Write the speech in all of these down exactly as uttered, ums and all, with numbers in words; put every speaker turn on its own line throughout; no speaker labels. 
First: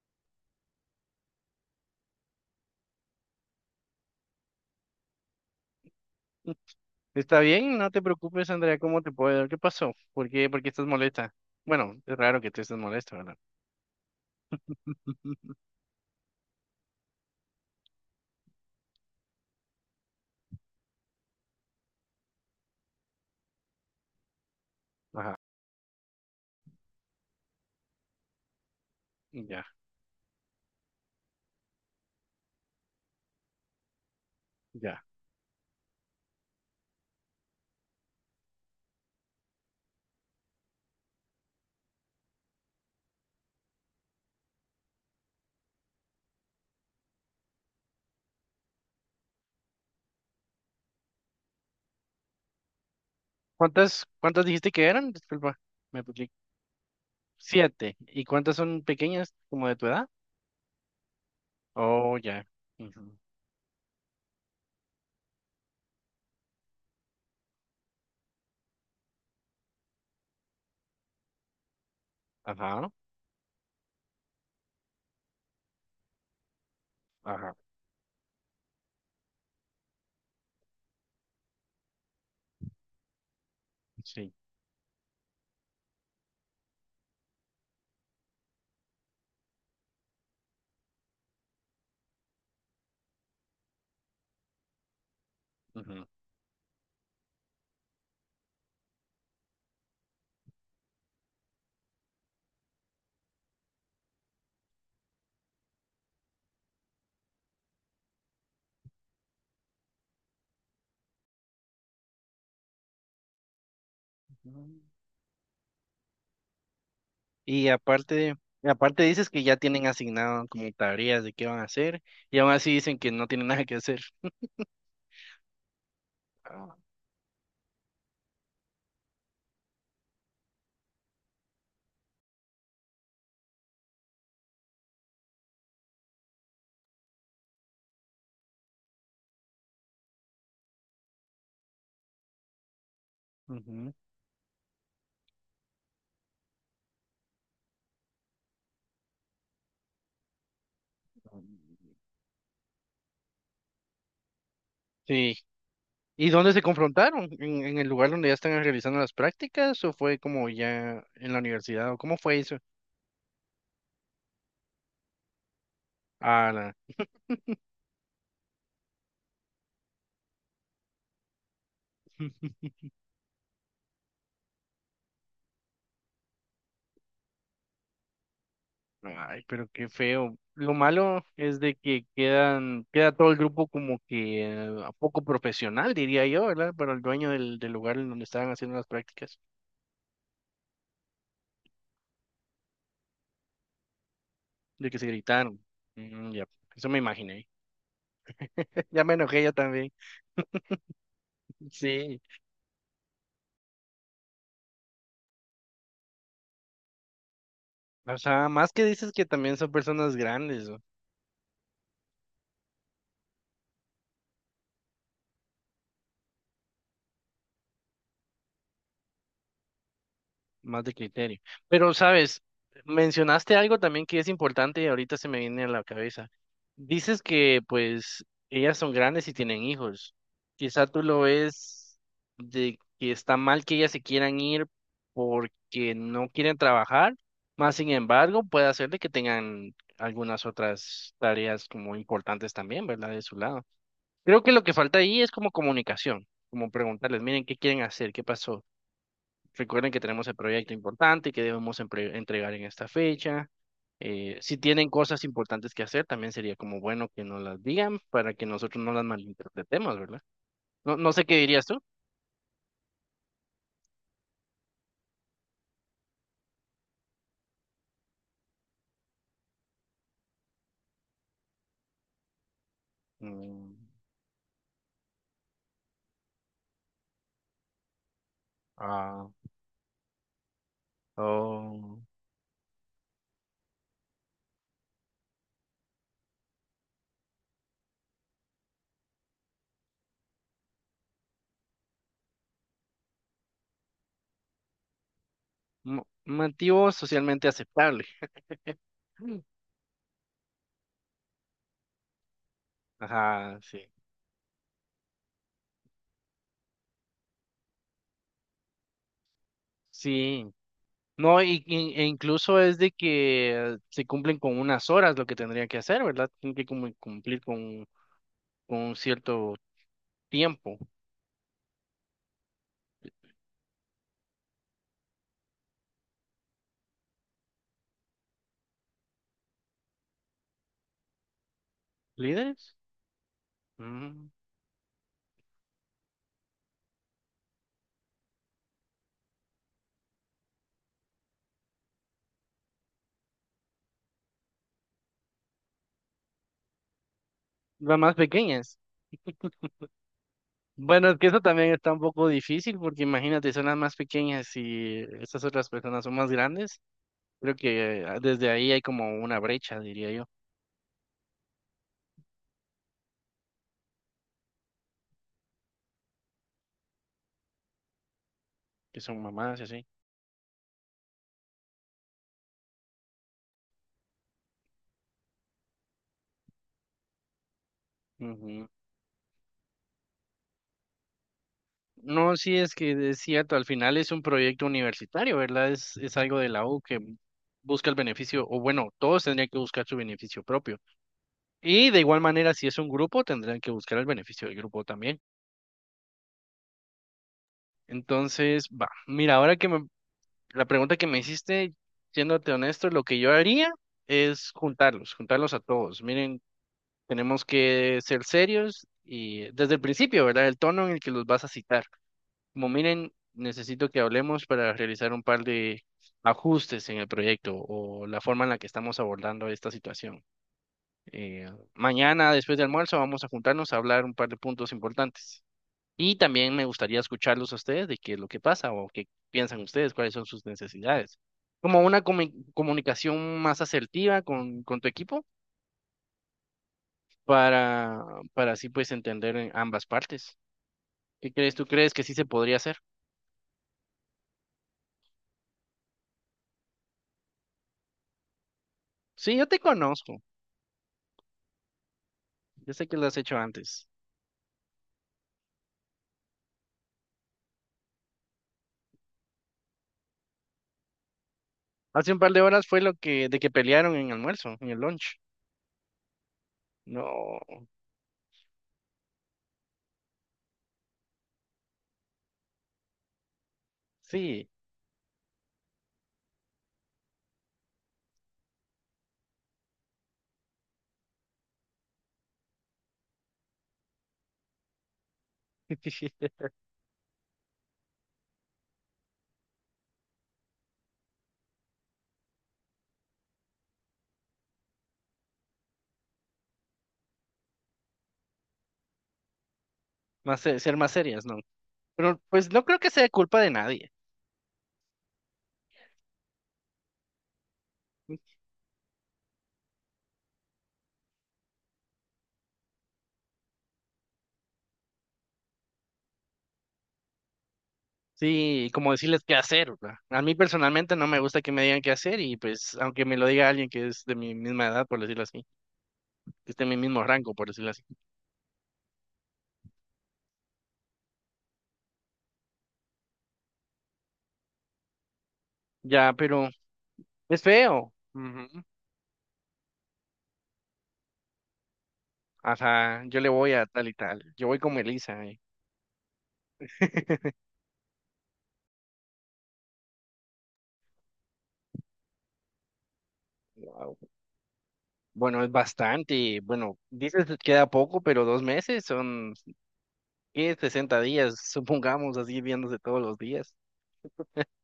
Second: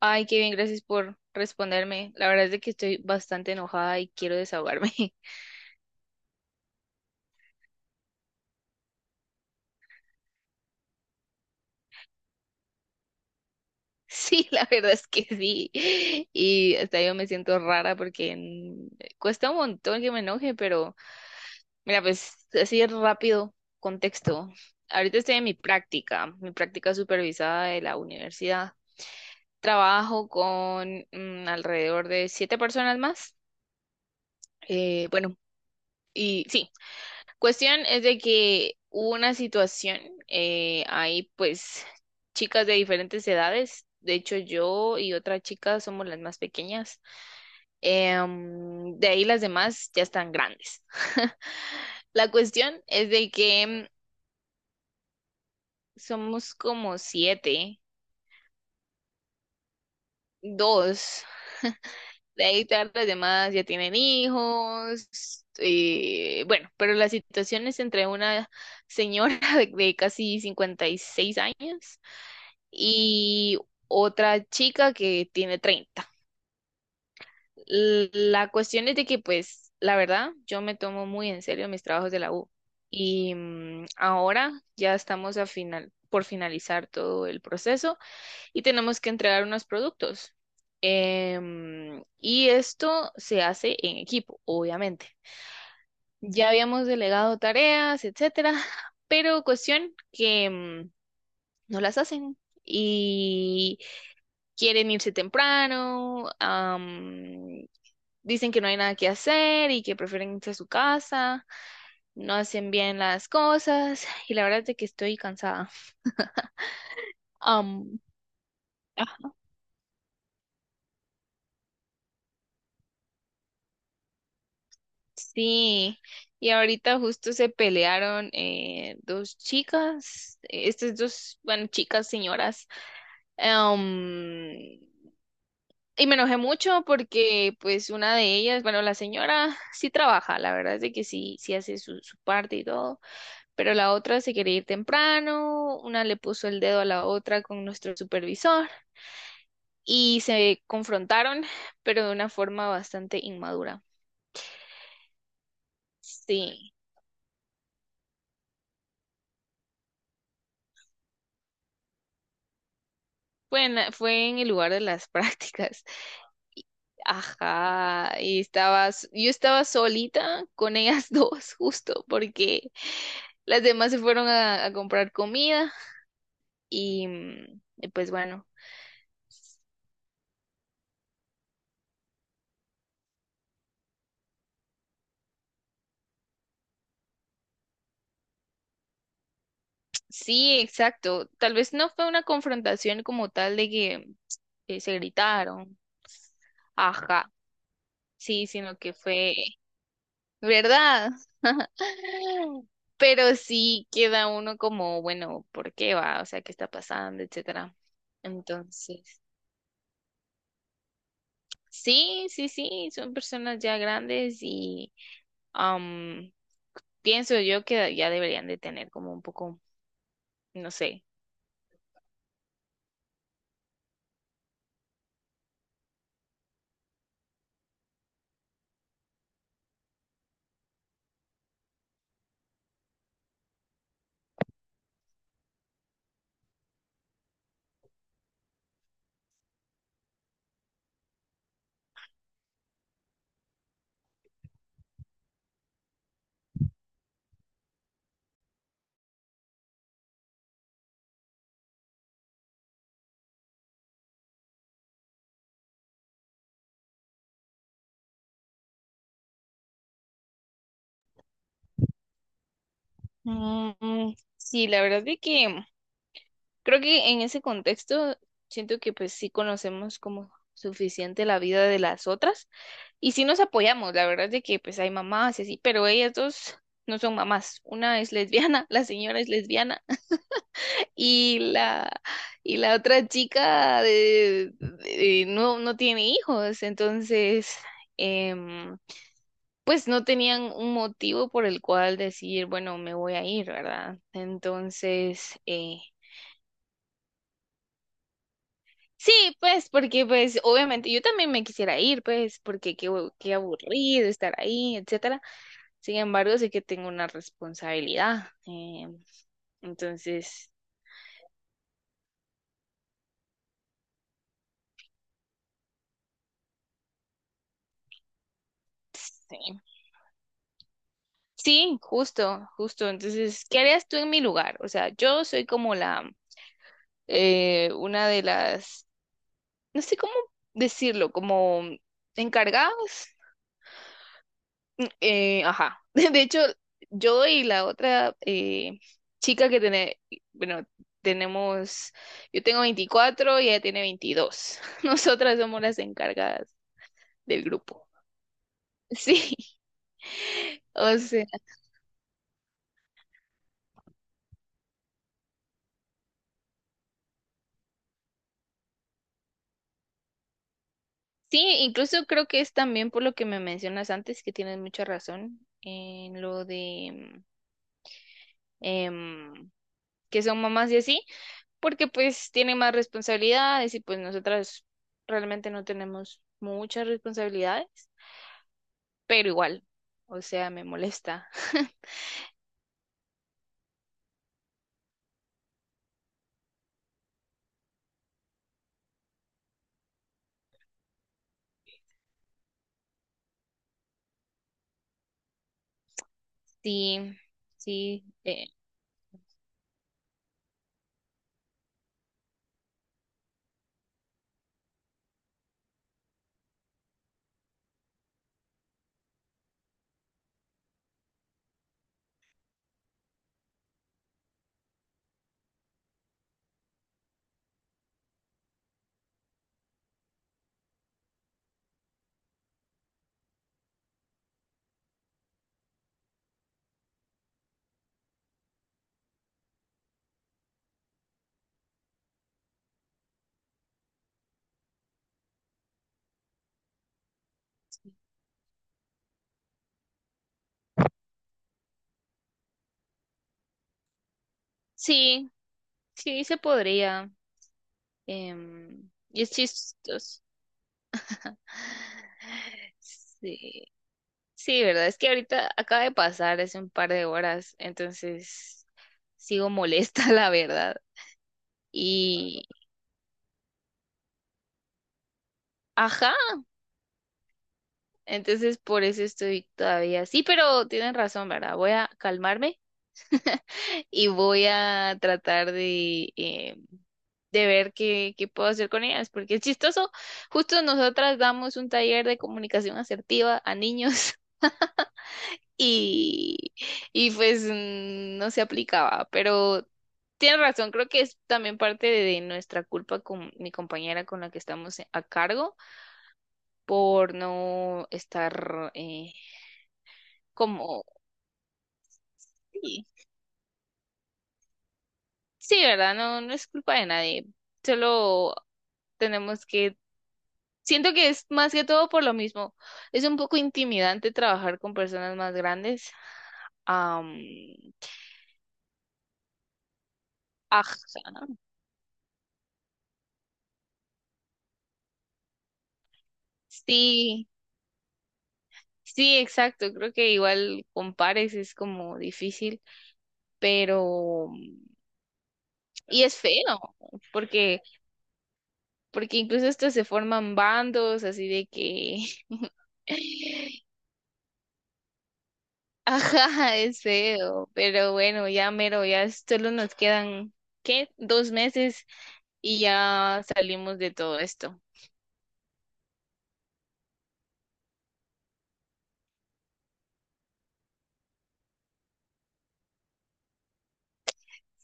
Ay, qué bien, gracias por responderme. La verdad es de que estoy bastante enojada y quiero desahogarme.
Está bien, no te preocupes, Andrea, ¿cómo te puedo ayudar? ¿Qué pasó? ¿Por qué, por qué estás molesta? Bueno, es raro que te estés molesta, ¿verdad?
Sí, la verdad es que sí. Y hasta yo me siento rara porque mm, cuesta un montón que me enoje, pero mira, pues así rápido, contexto. Ahorita
Ajá,
estoy en mi práctica, mi práctica supervisada de la universidad.
ya,
Trabajo con mm, alrededor de siete personas más.
ya.
Eh, bueno, y sí. Cuestión es de que hubo una situación, eh, hay pues chicas de diferentes edades, de hecho yo y otra chica somos las más pequeñas, em, de ahí las demás ya están grandes. La cuestión es de que
¿Cuántas, cuántas dijiste que eran? Disculpa, me equivoqué.
somos como siete,
Siete. ¿Y cuántas son pequeñas, como de tu edad?
dos,
Oh, ya.
de ahí todas las
Ujú.
demás ya tienen hijos, eh, bueno, pero la situación es entre una señora de de casi cincuenta y seis años
Ajá,
y otra chica que tiene treinta.
ajá,
L- La cuestión es de que, pues, la verdad, yo me tomo muy en serio mis trabajos de la U. Y mm,
sí.
ahora ya estamos a final, por finalizar todo el proceso y tenemos que entregar unos productos. Em, y esto se hace en equipo, obviamente.
Ujú.
Ya habíamos delegado tareas, etcétera, pero cuestión que mm, no las hacen. Y quieren irse temprano, am, dicen que no hay nada que hacer y que prefieren irse a su casa, no hacen bien las cosas y la verdad
Ujú.
es que estoy cansada.
Y
Am,
aparte, y aparte dices
Ah,
que ya tienen asignado como tareas de qué van a hacer, y aún así dicen que no tienen nada que hacer.
sí, y
Ah,
ahorita justo se pelearon eh, dos chicas, eh, estas dos, bueno, chicas, señoras. am, y me enojé mucho porque pues una de ellas, bueno, la señora sí trabaja, la verdad es de que sí, sí hace su, su parte y todo, pero la
ujú.
otra se quería ir temprano, una le puso el dedo a la otra con nuestro supervisor y se confrontaron, pero de una forma bastante inmadura.
Sí. ¿Y dónde se
Sí.
confrontaron? ¿En, en el lugar donde ya están realizando las prácticas o fue como ya en la universidad o cómo fue eso?
Fue en, fue en el lugar de las prácticas.
Ah, la-
Ajá, y estabas, yo estaba solita con ellas dos, justo, porque las demás se fueron a, a comprar comida y, mm, y pues bueno,
Ay, pero qué feo. Lo malo es de que quedan, queda todo el grupo como que eh, poco profesional, diría yo, ¿verdad? Para el dueño del, del lugar en donde estaban haciendo las prácticas,
sí, exacto. Tal vez no fue una confrontación como tal de que eh,
de
se
que se gritaron.
gritaron.
Mm. Ya, eso me
Ajá.
imaginé.
Sí, sino que
Ya me
fue,
enojé yo también.
¿verdad?
Sí.
Pero sí queda uno como, bueno, ¿por qué va? O sea, ¿qué está pasando? Etcétera.
O sea, más que dices
Entonces,
que también son personas grandes,
sí, sí, sí, son personas ya grandes y am, pienso yo que ya deberían de tener como un poco, no
más de
sé.
criterio. Pero, sabes, mencionaste algo también que es importante y ahorita se me viene a la cabeza. Dices que, pues, ellas son grandes y tienen hijos. Quizá tú lo ves de que está mal que ellas se quieran ir porque no quieren trabajar, más sin embargo, puede hacer de que tengan algunas otras tareas como importantes también, ¿verdad? De su lado. Creo que lo que falta ahí es como comunicación, como preguntarles, miren, ¿qué quieren hacer? ¿Qué pasó? Recuerden que tenemos el proyecto importante que debemos empre- entregar en esta fecha. Eh, si tienen cosas importantes que hacer, también sería como bueno que nos las digan para que nosotros no las malinterpretemos, ¿verdad? No, no sé qué dirías tú.
Mm, sí, la verdad es que creo que en ese contexto siento que pues sí conocemos como suficiente la vida de las otras y sí nos
Mm,
apoyamos, la verdad es de que pues hay mamás y así, pero ellas dos no son mamás, una es lesbiana, la señora
ah,
es lesbiana y la
oh,
y la otra chica de- de- no no tiene hijos, entonces, em, pues no tenían un motivo por el cual decir, bueno, me voy a ir, ¿verdad? Entonces, eh,
mo- motivo socialmente aceptable.
sí,
Mm.
pues, porque pues obviamente yo también me quisiera ir, pues, porque qué, hue- qué
Ajá, sí.
aburrido estar ahí, etcétera. Sin embargo, sé que tengo una responsabilidad. eh, entonces,
Sí. No, y, y- e incluso es de que eh, se cumplen con unas horas lo que tendrían que hacer, ¿verdad? Tienen que cum- cumplir con, con un cierto
sí.
tiempo.
Sí, justo, justo. Entonces, ¿qué harías tú en mi lugar? O sea, yo soy como la, eh, una de las, no sé cómo decirlo, como encargadas.
¿Líderes? Mm.
Eh, ajá. De hecho, yo y la otra eh, chica que tiene, bueno, tenemos, yo tengo veinticuatro y ella tiene veintidós. Nosotras somos las encargadas del grupo.
Las más pequeñas.
Sí, o
Bueno, es
sea,
que eso también está un poco difícil porque imagínate, son las más pequeñas y estas otras personas son más grandes. Creo que eh, desde ahí hay como una brecha, diría yo,
sí, incluso creo que es también por lo que me mencionas antes, que tienes mucha razón en lo de
que son
em,
mamás y así.
que son mamás y así, porque pues tienen más responsabilidades y pues nosotras realmente no tenemos muchas responsabilidades.
Ujú.
Pero igual, o sea, me molesta.
No, sí, es que es cierto, al final es un proyecto universitario, ¿verdad? Es, es algo de la U que busca el beneficio, o bueno, todos tendrían que buscar su beneficio propio. Y de igual manera, si es un grupo, tendrán que buscar el beneficio del grupo también.
Sí, sí, eh,
Entonces, va, mira, ahora que me La pregunta que me hiciste, siéndote honesto, lo que yo haría es juntarlos, juntarlos a todos. Miren, tenemos que ser serios y desde el principio, ¿verdad? El tono en el que los vas a citar. Como miren, necesito que hablemos para realizar un par de ajustes en el proyecto o la forma en la que estamos abordando esta situación. Eh, mañana, después de almuerzo, vamos a juntarnos a hablar un par de puntos importantes. Y también me gustaría escucharlos a ustedes de qué es lo que pasa o qué piensan ustedes, cuáles son sus necesidades. Como una comu- comunicación más asertiva con, con tu equipo para, para así pues entender en ambas partes. ¿Qué crees? ¿Tú crees que sí se podría hacer?
sí, sí se podría. Em, y es
Sí, yo te
chistoso.
conozco. Yo sé que lo has hecho
Sí,
antes.
sí, verdad, es que ahorita acaba de pasar hace un par de horas, entonces sigo molesta, la verdad.
Hace un par de
Y,
horas fue lo que, de que pelearon en almuerzo, en el lunch.
ajá,
No,
entonces por eso estoy todavía. Sí, pero tienen razón, ¿verdad? Voy a calmarme y voy
sí.
a tratar de eh, de ver qué, qué puedo hacer con ellas, porque es chistoso. Justo nosotras damos un taller de comunicación asertiva a niños y, y pues mm, no se aplicaba, pero tienes razón, creo que es también parte de nuestra culpa con mi compañera con la que estamos a cargo por no estar eh,
Más, se- ser
como...
más serias, ¿no? Pero pues no creo
Sí,
que sea culpa de nadie.
sí, ¿verdad? No, no es culpa de nadie, solo tenemos que… Siento que es más que todo por lo mismo. Es un poco intimidante trabajar con personas más grandes. Am,
Sí, como decirles qué hacer, ¿verdad? A mí personalmente no me
ajá.
gusta que me digan qué hacer y pues aunque me lo diga alguien que es de mi misma edad, por decirlo así, que esté en mi mismo
Sí,
rango, por decirlo así.
sí, exacto. Creo que igual con pares es como difícil, pero… y
Ya,
es
pero
feo,
es
porque
feo. Ujú.
porque incluso hasta se forman bandos así de que…
Ajá, yo le voy a tal y tal. Yo voy como Elisa. eh.
ajá, es feo, pero bueno, ya mero, ya solo nos quedan ¿qué? Dos meses y ya salimos de
Wow.
todo esto.
Bueno, es bastante. Bueno, dices que queda poco, pero dos meses son ¿qué? sesenta días, supongamos, así viéndose todos los días.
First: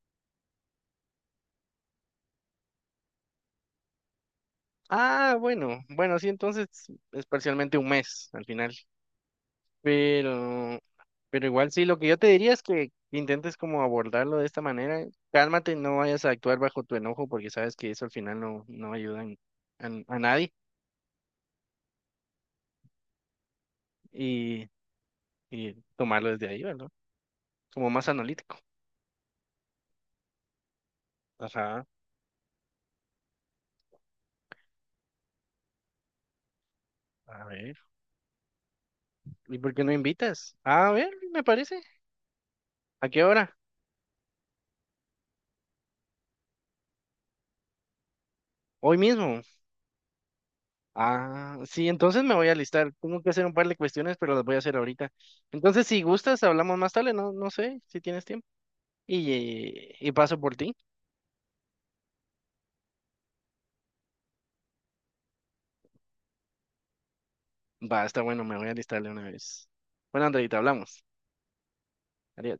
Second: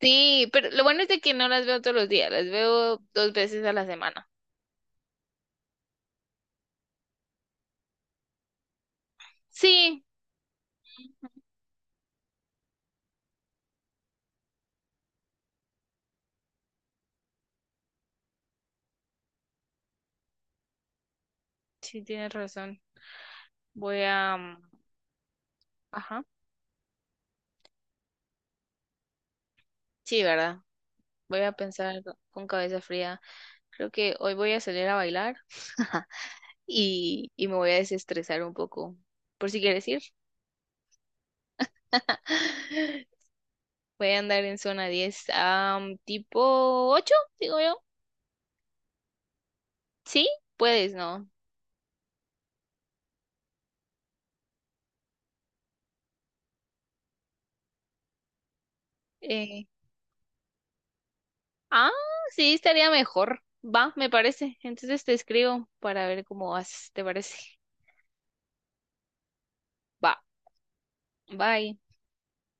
Sí, pero lo bueno es de que no las veo todos los días, las veo dos veces a la semana.
Ah, bueno, bueno, sí, entonces es parcialmente un mes al final.
Sí,
Pero, pero igual sí, lo que yo te diría es que intentes como abordarlo de esta manera. Cálmate, no vayas a actuar bajo tu enojo porque sabes que eso al final no, no ayuda en- en- a, nadie
sí, tienes razón. Voy a... mm,
y, y
ajá.
tomarlo desde ahí, ¿verdad? Como más analítico.
Sí, ¿verdad? Voy a
Ajá,
pensar con cabeza fría. Creo que hoy voy a salir a bailar y,
a
y me voy a
ver.
desestresar un poco, por
¿Y
si
por qué
quieres
no
ir.
invitas? A ver, me parece. ¿A qué hora?
Voy a andar en zona diez, am, tipo ocho, digo yo.
Hoy mismo.
Sí, puedes, ¿no?
Ah, sí, entonces me voy a alistar. Tengo que hacer un par de cuestiones, pero las voy a hacer ahorita. Entonces, si gustas, hablamos más tarde, no, no sé si tienes tiempo. Y,
Eh,
eh, y paso por ti.
Ah, sí, estaría mejor. Va, me parece. Entonces te escribo para ver cómo vas, ¿te parece?
Va, está bueno, me voy a alistar de una vez.
Va,
Bueno, Andreita, hablamos.
bye.
Adiós.